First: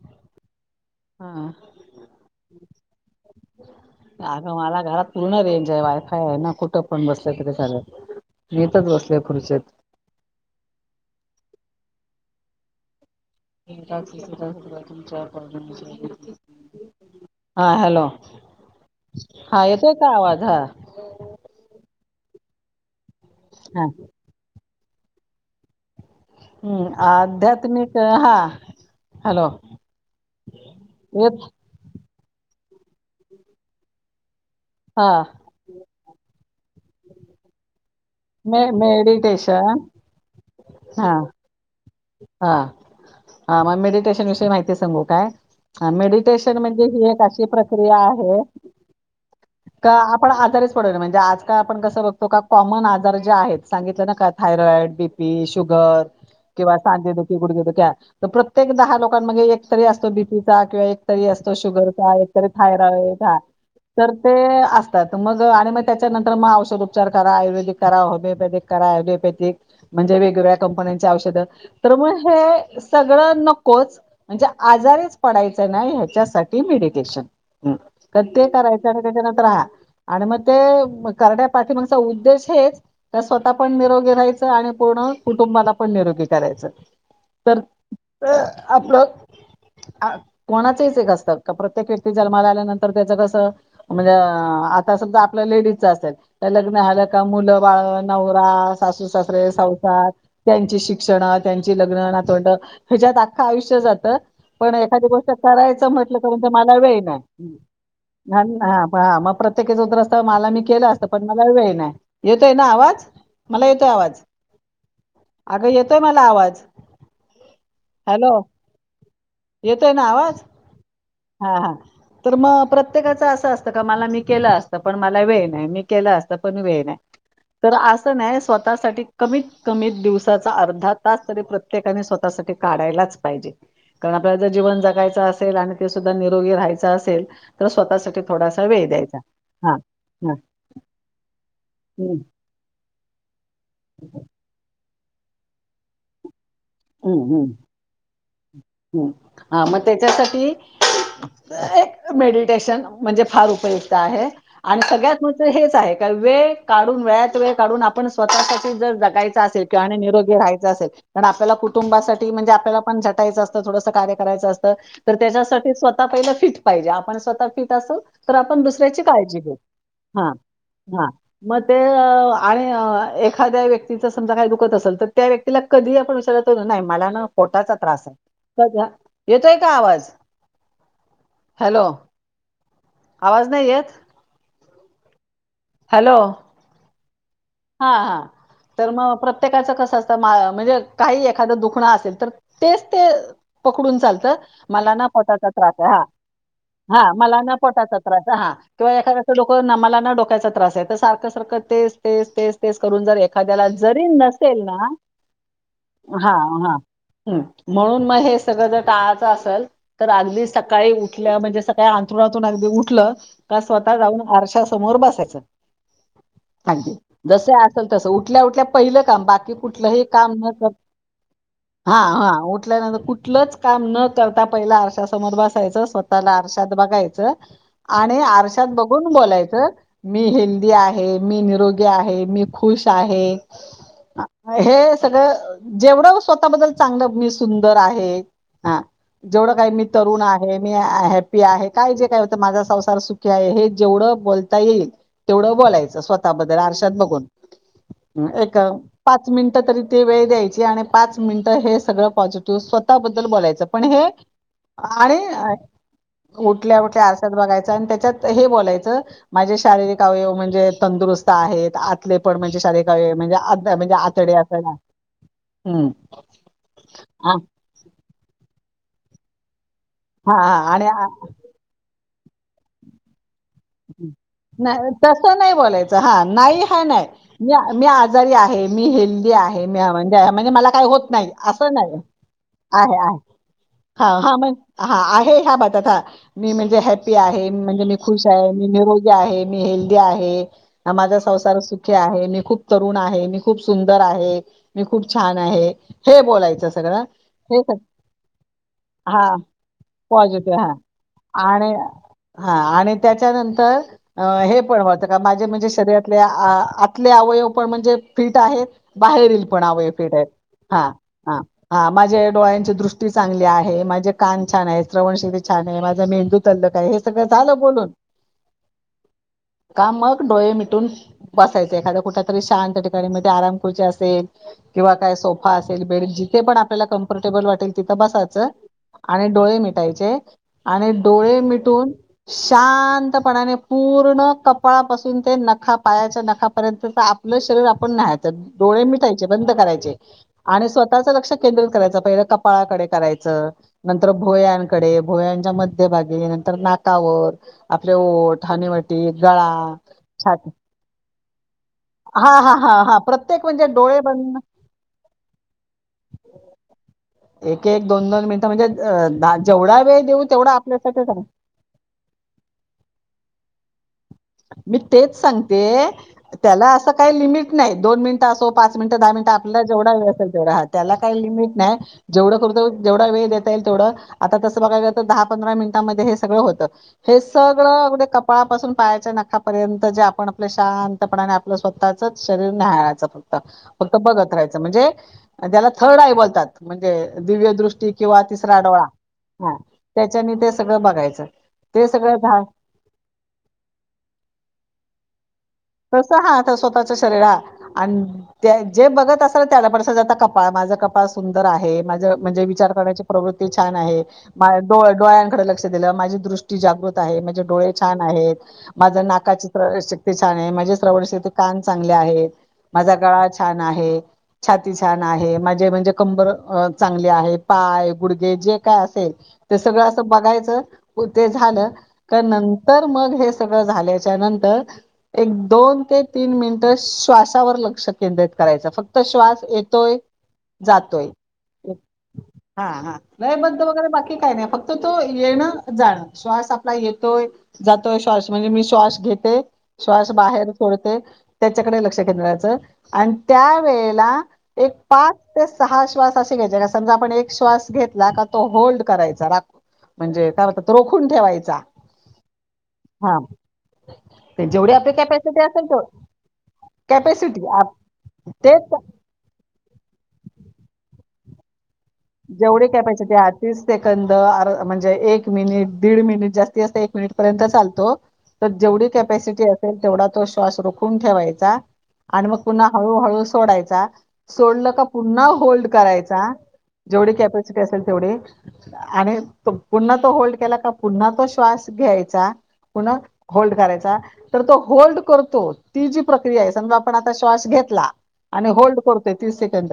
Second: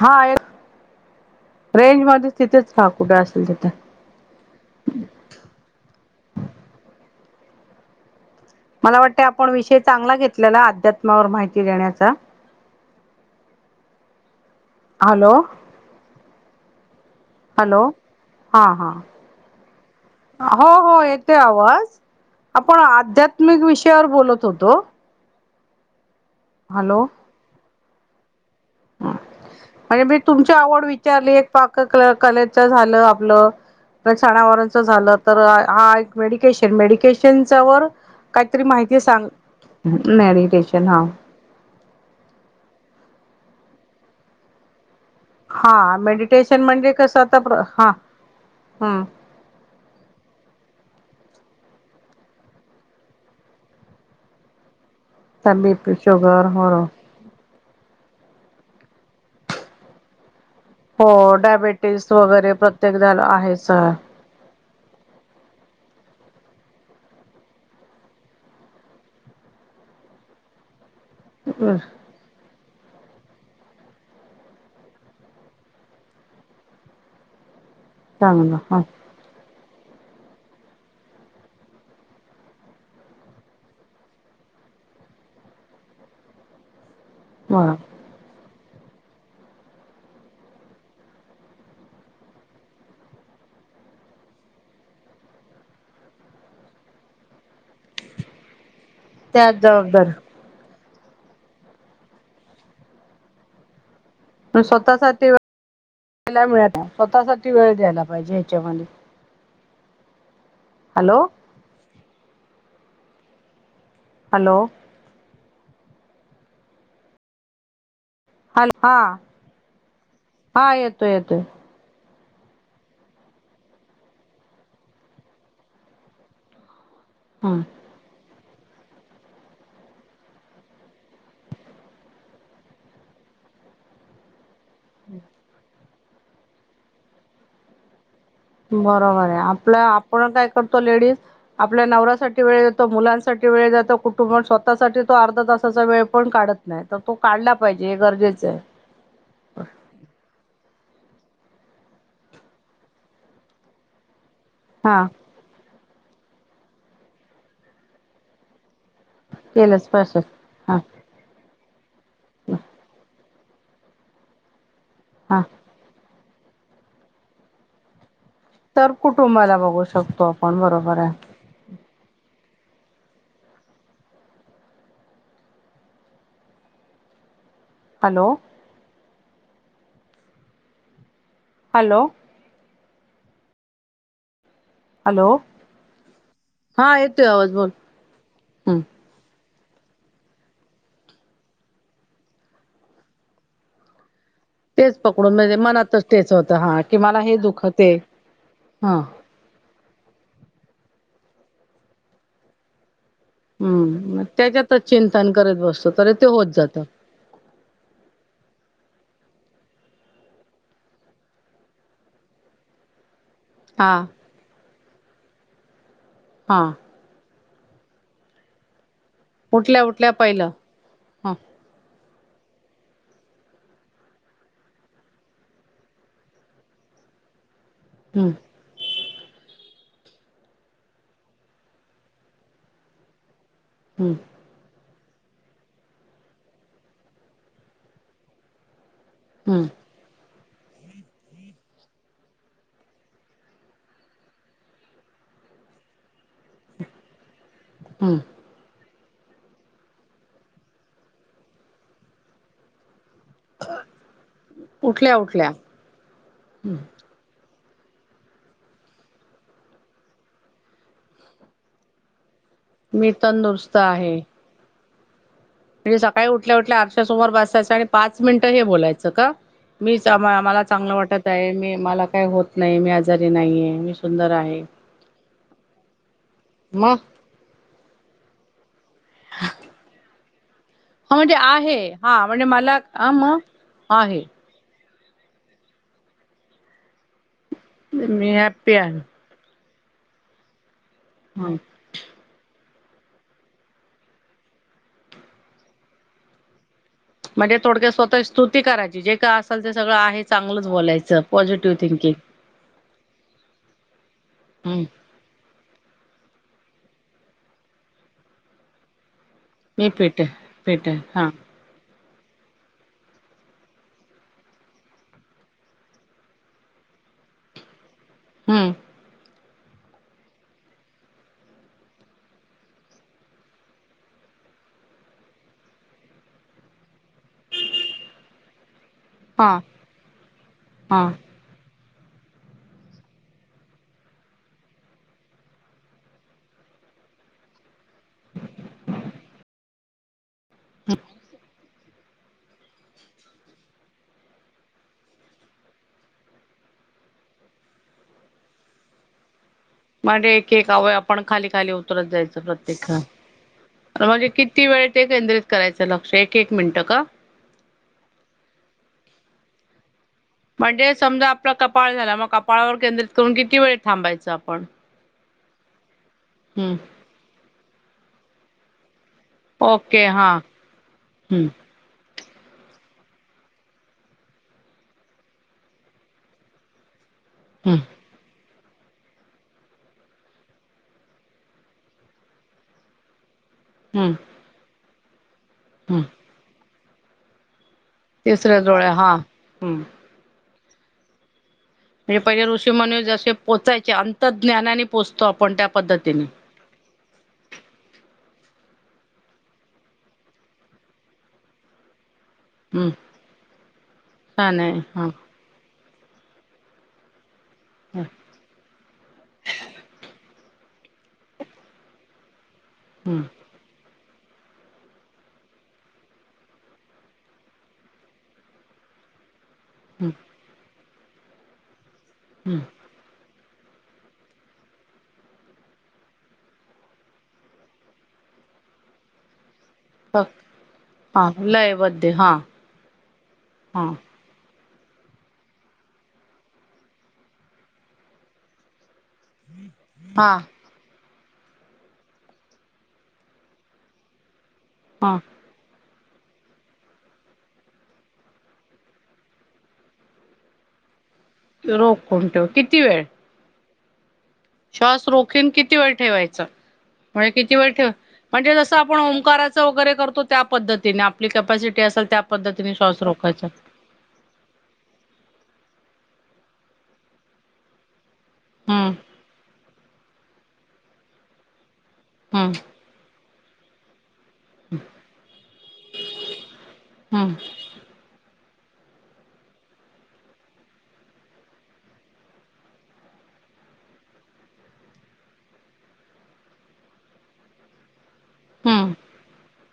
हाय, हा ट्रेन मध्ये तिथेच थांब कुठे असशील तिथं. अगं मला घरात पूर्ण रेंज आहे वायफाय आहे ना कुठं पण बसलं तरी चालेल. मी इथच मला बसले वाटतेय आपण खुर्चीत. विषय चांगला घेतलेला अध्यात्मावर माहिती देण्याचा हॅलो [unintelligible] हॅलो, हां हां, हा येतोय का आवाज हा हो हो, ये तोय आवाज आपण आध्यात्मिक हा विषयावर बोलत होतो. हम्, हॅलो आध्यात्मिक हां. हा म्हणजे बाई तुमची आवड विचारले येत एक पाक, क कलेच झालं आपलं तर सणावाराच हा झालं तर हां एक, मेडिकेशन, मेडिकेशनच्या वर मे काहीतरी माहिती सांग, मेडिटेशन मेडिटेशन हां. हां, हां मग मेडिटेशन विषयी माहिती सांगू काय? हां मेडिटेशन म्हणजे ही कसं एक आता अशी प्र हां प्रक्रिया आहे हम्म. का आपण आजारीच पडत नाही म्हणजे आजकाल आपण कसं बघतो का कॉमन आजार जे आहेत सांगितलं ना का thyroid B? P, BP sugar हो किंवा सांधे दुखी, गुडघे दुखी, तर प्रत्येक दहा लोकांन मध्ये एक तरी असतो बी पी, चा किंवा एक तरी हो असतो डायबेटीस शुगरचा एकतरी वगैरे प्रत्येक थायरॉईड झालं चा आहे सर तर, ते असतात मग आणि मग त्याच्यानंतर मग औषधोपचार करा आयुर्वेदिक करा होमिओपॅथिक करा होमिओपॅथिक म्हणजे वेगवेगळ्या कंपन्यांच्या औषध तर मगं हे सगळं नकोच, म्हणजे आजारीच पडायच नाही ह्याच्यासाठी मेडिटेशन हम्म तर ते चांगलं ह करायचं? तेच्या नंतर हां आणि मग ते करण्या पाठीमागचा उद्देश हेचं, त्या स्वतः पण निरोगी राहायचं आणि पूर्ण कुटुंबाला पण निरोगी, करायचं तर बर त आपलं, अं कोणाचेच एक असतात का प्रत्येक व्यक्ती जन्माला आल्यानंतर त्याच कसं? म्हणजे आता सुद्धा आपल्या लेडीजच असतात. लग्न आलं का मुलं बाळ नवरा सासू सासरे त्याच संसार जबाबदार त्यांच्याशी, क्षणा त्यांची लग्न नातवंड हेच्यात आख्खं आयुष्य जात. पण एखादी स्वतःसाठी गोष्ट करायचं म्हटलं तर वेळला ते मिळत मला नाही. वेळ नाय स्वतःसाठी वेळ द्यायला पाहिजे नाय ह्याच्यामध्ये नाय, मग प्रत्येक शक्यतो असतं मला मी केलं असतं हॅलो पण मला वेळ नाही येतोय ना आवाज मला येतोय आवाज. हॅलो अगं येतोय मला आवाज. हॅलो, हॅलो हा येतोय ना आवाज हा येतोय येतोय हां हां तर मग प्रत्येकाच असं असतं का मला मी केलं असतं पण मला वेळ नाही मी केलं असतं पण वेळ नाही. हां. तर असं नाही स्वतःसाठी कमीत कमीत दिवसाचा अर्ध तास तरी प्रत्येकानी स्वतःसाठी काढायलाच पाहिजे कारण आपल्याला जर जीवन जगायचं असेल आणि ते सुधा निरोगी राहायचं असेल तर स्वतः साठी बरोबर आहे आपलं आपण काय करतो लेडीज आपल्या हम्म नवऱ्यासाठी वेळ जातो मुलांसाठी वेळ जातो कुटुंब स्वतः स्वतः साठी तो अर्धा तासाचा वेळ पण काढत नाही तर तो हम्म काढला पाहिजे हे गरजेचं आहे. हम्म हां मग तेच्यासाठी मेडिटेशन म्हणजे फार उपयुक्त आहे. हा सगळ्यात म्हणजे हेच आहे का वेळ काढून वेळत वेळ काढून स्वतः साठी जर जगता राहायचं असेल किं केलंच आणि पाहिजे निरोगी राहायचं हा असे कारण आपल्याला कुटुंबासाठी म्हणजे आपल्याला पण झटायचं थोडस कार्य करायचं असतं तर हा त्याच्यासाठी स्वतः पहिलं फिट पाहिजे आपण स्वतः फिट असतो. तर आपण तर दुसऱ्याची काळजी घेऊ कुटुंबाला बघू शकतो हा आपण बरोबर हा. आहे. मग ते आणि एखाद्या व्यक्तीचा समजा काही दुखतं असेल तर त्या व्यक्तीला कधी आपण विचार नाही मला पोटाचा त्रास हॅलो आहे येतोय का आवाज? हॅलो आवाज नाही येत? हॅलो हॅलो हा येतोय आवाज बोल हा हा हम्म तर मग प्रत्येकाचं कसं असतं म्हणजे काही एखादं दुखणं असेल तर तेच ते पकडून चालत. मला तेच ना पकडून पोटाचा म्हणजे त्रास आहे मनातच हा तेच होतं कि हा हे मला ना दुखते पोटाचा त्रास आहे हा किंवा एखाद्या डोक मला ना डोक्याचा त्रास आहे तर सारखं सारखं तेच तेच तेच तेच करून जर एखाद्याला जरी हम्म नसेल त्याच्यातच ना चिंतन करत बसतो तरी ते हा होत हा जात हा म्हणून मग हे सगळं जर टाळायचं असेल. तर अगदी सकाळी उठल्या म्हणजे सकाळी अंतरणातून अगदी उठलं का हा स्वतः जाऊन आरश्या समोर बसायचं. हा जसं असलं तसं उठल्या उठल्या पहिलं काम बाकी कुठलंही काम न करता हा हा हा उठल्यानंतर कुठलंच न पहिला आरशासमोर बसायचं स्वतः स्वतःला आरशात बघायचं. आणि हम्म आरशात बघून बोलायचं मी हेल्दी आहे मी निरोगी आहे मी खुश आहे. हम्म हे सगळं जेवढं स्वतःबद्दल चांगलं मी सुंदर आहे हा. जेवढं हम्म काही मी तरुण आहे मी हॅप्पी आहे काय जे काय होतं माझा संसार सुखी आहे हे जेवढं बोलता येईल. तेवढं बोलायचं स्वतःबद्दल आरशात बघून. हम्म पाच मिनिटं तरी ती वेळ द्यायची आणि पाच मिनिटं हे सगळ पॉझि त स्वतःबद्दल बोलायचं, पण हे उठल्या आणि उठल्या उठल्या-उठल्या असं बघायचं आणि त्याच्यात हे बोलायच, माझे शारीरिक अवयव म्हणजे तंदुस्त आहेत आतले पण, म्हणजे शाररिक मी अवयव तंदुरुस्त म्हणजे-म्हणजे आहे आतडे असं ना? म्हणजे सकाळी उठल्या-उठल्या आरश्या समोर बसायचं आणि पाच मिनिटं हे बोलायचं का? मीच हा हा. मला आणि चांगलं आ- वाटत आहे. मी मला काही होत नाही. मी आजारी नाही आहे. नाही, तसं नाही बोलायचं, हा, नाही-हा मग नाही, मी-मी आजारी आहे. मी हेल्दी आहे, मी आनंदी आहे, म्हणजे मला काय होत हा नाही? म्हणजे नाही, असं आहे नाही हा म्हणजे मला ह आहे-आहे, मग आहे. हा-हा, मग. हा आहे, ह्या बातात हा. मी म्हणजे हॅप्पी आहे, म्हणजे मी खुश मी निरोगी आहे, मी हेल्दी आहे, हा माझा संसार सुखी आहे, मी खूप तरुण आहे, मी खूप सुंदर आहे. मी खूप छान आहे, हे बोलायचं सगळं. म्हणजे, हे सग थोडक्यात स्वतःची स्तुती करायची, जे हां, काय असाल, ते सगळं आहे पॉझिटिव्ह चांगलंच हां. बोलायचं, आणि पॉझिटिव्ह थिंकिंगं. हा, आणि त्याच्यानंतर हे पण हम्म होत. माझे म्हणजे शरीरातले आतले अवयव पण म्हणजे फिट आहेत, बाहेरील पण मी अवयव फिट आहेत, आहे फिट आहे हा हा-हा. हा, माझ्या डोळ्यांची दृष्टी चांगली आहे, माझे कान छान आहे, श्रवणशैली छान आहे, माझा मेंदू तल्लक आहे, हे सगळं झालं बोलून हम्म. का? मग डोळे मिटून बसायचे एखादं कुठतरी शांत ठिकाणी, मग ती आराम खुर्ची असेल किंवा काय, सोफा असेल, बेड जिथे पण आपल्याला कम्फर्टेबल वाटेल, तिथं बसायचं. आणि डोळे हा मिटायचे, आणि हा डोळे मिटून शातं शांतपणाने, पूर्ण कपाळापासून ते नखा पायाच्या नखापर्यंतच आपलं शरीर आपण न्याहाळायचं. डोळे मिटायचे, बंद करायचे आणि स्वतःच लक्ष केंद्रित करायचं, पहिलं कपाळाकडे करायचं. नंतर भोयांकडे, भोयांच्या मध्यभागी, नंतर नाकावर. आपले ओठ, हानीवाटी, गळा म्हणजे, एक-एक वयव आपण खाली- खाली होतो. हा-हा, हा-हा. प्रत्येक म्हणजे डोळे म्हणजे, बंद किती वेळ ते केंद्रित करायचं लक्ष? एक-एक मिनिटं का? एक-एक, दोन-दोन मिनिटं, म्हणजे जेवढा वेळ देऊ तेवढा म्हणजे, आपल्यासाठी चांगला. समजा आपला कपाळ झाला, मग कपाळावर केंद्रित करून किती वेळ थांबायचं आपण? मी तेच सांगते त्याला, हम्म असं काही लिमिट नाही. दोन मिनिटं असो, पाच मिनिटं, दहा मिनिटं त्याला जेवढा वेळ असेल, तेवढा. हा, त्याला काही हम्म लिमिट नाही. जेवढं करतो, जेवढा वेळ देता येईल तेवढं. आता तसं बघाय तर दहा-पंधरा मिनिटांमध्ये हे सगळं होतं. हे हम्म सगळं अगदी कपाळापासून पायाच्या नखापर्यंत जे आपण आपलं शांतपणाने आपलं स्वतःच शरीर न्याहाळायचं, फक्त. फक्त हम्म बघत राहायच म्हणजे त्याला थर्ड हम्म आय बोलतात, म्हणजे दिव्य दृष्टी. किंवा तिसऱ्या तिसरा डोळा डोळ्या हा, हम्म त्याच्यानी ते सगळं बघायचं. ते सगळं म्हणजे, झा पहिले ऋषी मुनी जसे पोचायचे. अंतर्ज्ञानाने पोहचतो आपण त्या तसं पद्धतीने हा, आता स्वतःच्या शरीर हं, आणि त्या जे बघत असाल, त्याला पण स आता कपाळ, माझं कपाळ सुंदर आहे माझं, म्हणजे विचार हम्म करण्याची प्रवृती छान आहे. छान आहे हा डोळ्यांकडे लक्ष दिलं, माझी दृष्टी जागृत आहे, म्हणजे डोळे छान हम्म आहेत माझं, तर नाकाची शक्ती छान आहे माझे श्रवणशक्ती कान चांगले आहेत. माझा हम्म गळा छान आहे. छाती छान आहे, माझे म्हणजे कंबर चांगली आहे पाय, गुडगे जे काय असेल. ते सगळ अस हम्म बघायच ते झाल का हम्म नंतर मग हे सगळ झाल्याच्या नंतर एक दोन ते तीन मिनिट श्वासावर लक्ष केंद्रित करायच, फक्त श्वास येतोय. ह जातोय, हा लयबद्ध हा हा लयबंद हा वगैरे बाकी काय नाही फक्त तर तो येण जाण श्वास आपला येतोय जातोय श्वास म्हणजे मी श्वास घेते. श्वास हा बाहेर सोडते त्याच्याकड लक्ष केंद करायच आणि त्यावेेळेला एक पाच हा ते सहा श्वास असे घ्यायचे का समजा आपण एक श्वास घेतला का तो होल्ड करायचा राखून. म्हणजे काय बोलतात रोखून ठेवायचा. रोखून ठेवू किती वेळ? हां, ते जेवढी आपली श्वास कॅपॅसिटी रोखून असेल किती तेव वेळ ठेवायचा? मग हे कॅपॅसिटी किती वेळ आप ठेवू म्हणजे जस तेच आपण ओंकार राच करतो त्या पद्धतीने आपली कप्यासिटी असल. जेवढी कॅपॅसिटी आतिस. सेकंद म्हणजे एक मिनिट, दीड मिनिट, जास्तीत जास्त एक मिनिट पर्यंत चालतो तर जेवढी हम्म कप्यासिटी असेल तेवढा तो श्वास रोखून ठेवायचा आणि मग हम्म पुन्हा हळूहळू सोडायचा सोडल का पुन्हा होल्ड करायचा. जेवढी हम्म कॅपॅसिटी असेल तेवढी. आणि पुन्हा तो होल्ड केला की पुन्हा तो श्वास घ्यायचा. पुन्हा होल्ड करायचा. तर तो होल्ड करतो ती जी प्रक्रिया आहे, समजा आपण आता श्वास घेतला. आणि होल्ड हम्म करतोय तीस सेकंद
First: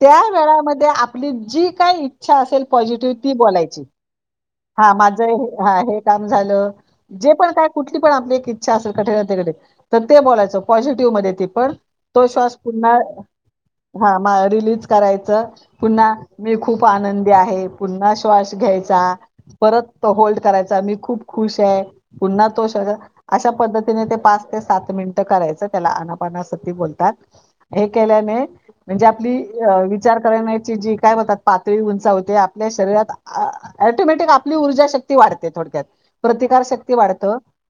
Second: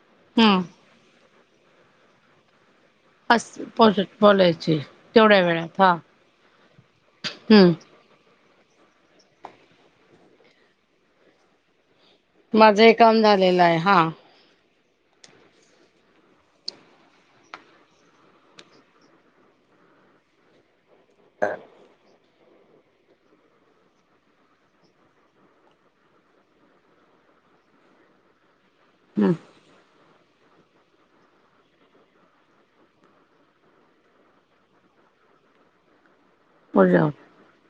त्या हम्म वेळामध्य आपल्या आपली जी काही इच्छा असेल पॉझिटिव्ह ती अस बोलायची पोचट बोलायची हां माझ तेवढ्या वेळात हा हे काम झाल, जे पण काय हम्म कुठ पण आपली एक इच्छा असेल कठीणातली कठीण तर ते बोलायच पॉझिटिव्ह मध्ये ते पण. तो श्वास माझं हे पुन्हा काम झालेलं आहे हा हां हम्म मग रिलीज करायच. पुन्हा मी खूप आनंदी आहे. पुन्हा श्वास घ्यायचा. परत तो होल्ड करायचा, मी खूप खुश आहे, पुन्हा तो अशा पद्धतीने ते पाच ते सात मिनिट करायच त्याला अनापाणा अस [unintelligible] बोलतात. हे केल्याने म्हणजे आपली विचार करण्याची जी काय बोलतात पातळी उंचावते आपल्या शरीरात ॲटोमॅटिक आपली ऊर्जाशक्ती वाढते, थोडक्यात प्रतिकारशक्ती बोल वाढत‌.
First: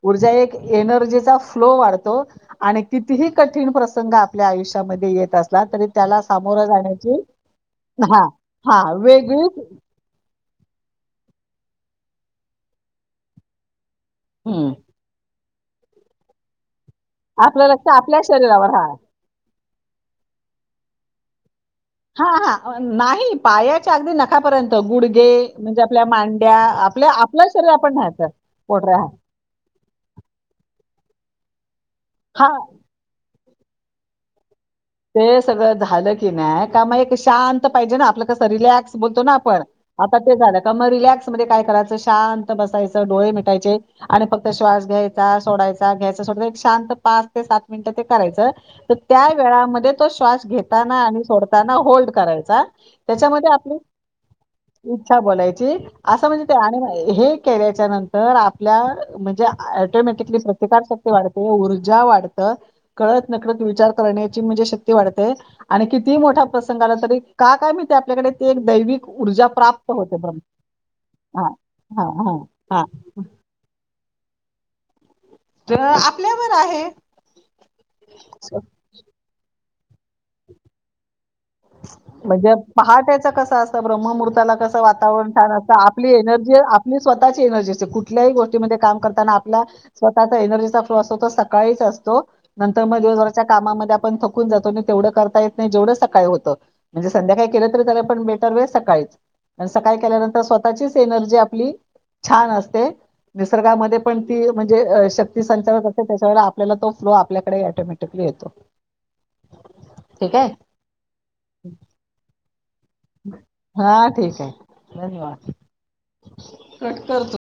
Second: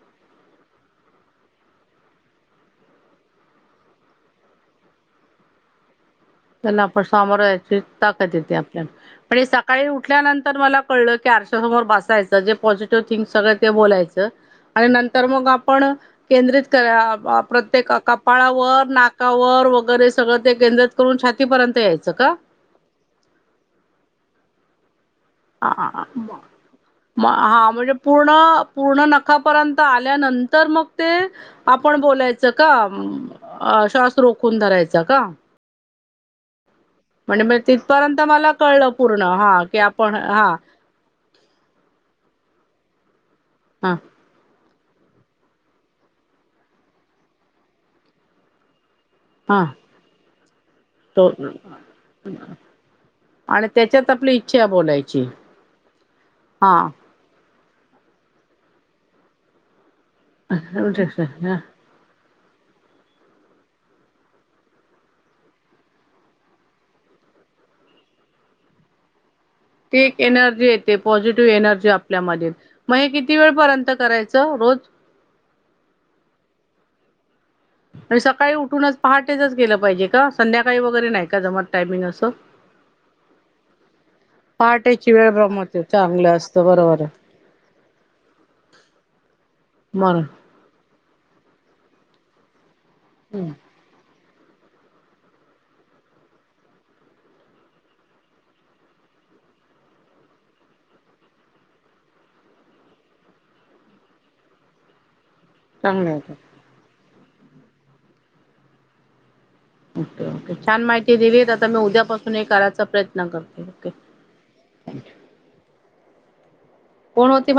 ऊर्जा एक एनर्जीचा फ्लो वाढतो. आणि कितीही कठीण प्रसंग आपल्या आयुष्यामध्ये येत असला तरी त्याला सामोर त्यांला आपण सामोर जायची ताकद येते हा आपल्याला पण हे वेगळीच सकाळी उठ उठल्यानंतर मला कळल की आरशासमोर बसायच जे पॉझिटिव्ह थिंक सगळ ते बोलायच. हम्म नंतर मग आपण केंद्रित करा आपलं लक्ष प्रत्येक आपल्या शरीरावर कपाळावर, हा नाका कावर वगैरे सगळ ते केंद्रित करून छातीपर्यंत यायच. हा हा नाही पायाच्या अगदी नखापर्यंत, गुडघे म्हणजे आपल्या मांड्या. आपल्या आपलं हा शरीर म्हणजे आपण न्याहायचं पूर्ण पोटऱ्या पूर्ण नखापर्यंत आल्यानंतर मग ते आपण बोलायच हा का श्वास रोखून धरायचा. का? ते सगळं झालं की नाही का मग, म्हणजे म शांत पाहिजे ना तिथपर्यंत आपल कस मला कळलं रिलॅक्स पूर्ण बोलतो ना आपण हा की आता ते हा झाल का काय करायच शांत बसायचं डोळे मिटायचे हा आणि फक्त श्वास घ्यायचा सोडायचा घ्यायचा सोडाय एक शांत पाच ते सात मिनिटं ते करायचं तर त्या हा वेळामध्ये तो श्वास घेताना आणि तो सोडताना होल्ड करायचा त्याच्यामध्ये आणि आपली त्याच्यात आपली इच्छा भाऊ. इच्छा बोलायची असं म्हणजे ते आणि हे केल्याच्या नंतर आपल्या म्हणजे ॲटोमॅटिकली प्रतिकार शक्ती वाढते. ज्या वाढत कळत नकळत विचार करण्याची म्हणजे शक्ती वाढते. आणि किती मोठा प्रसंग आला तरी का काय मी ते आपल्याकडे ते एक दैविक ऊर्जा प्राप्त ते होते एक ब्रह्म एनर्जी येते हां, पॉझिटिव्ह एनर्जी हां, हां, आपल्यामध्ये हां. मग हे किती वेळ. पर्यंत करायचं रोज तर आपल्यावर आहे. आणि सकाळी उठूनच पहाटेच गेलं पाहिजे का? संध्याकाळी वगैरे नाही का जमत टायमिंग असं. म्हणजे पहाटेच कसं असतं ब्रम्हर्हूर्ताला कसं पहाटेची वेळ वातावरण छान असतं ब्रमते आपली चांगलं असतं एनर्जी बरोबर आहे. स्वतःची एनर्जी अस कुठल्याही गोष्टीमध्ये काम करताना आपला बर स्वतःचा एनर्जीचा तो असतो तो सकाळीच असतो, नंतर मग दिवसभराच्या कामामध्ये आपण थक थकुन जातो तेवढं करता येत नाही जेवढं सकाळी होतं म्हणजे संध्याकाळी केलं तरी त्या पण बेटर व सकाळीच सकाळी केल्यानंतर स्वतःचीच एनर्जी आपली. छान असते निसर्गामध्ये पण ती म्हणजे श ती संचारत असते चांगलं त्याच्या होतं व आपल्याला तो फ्लो आपल्याकडे ऑटोमॅटिकली येतो. ओके ठीक आहे ओके, छान माहिती दिलीत आता मी उद्यापासूनही करायचा प्रयत्न करते. ओके हा ठीक आहे. धन्यवाद कट कोण करतू होते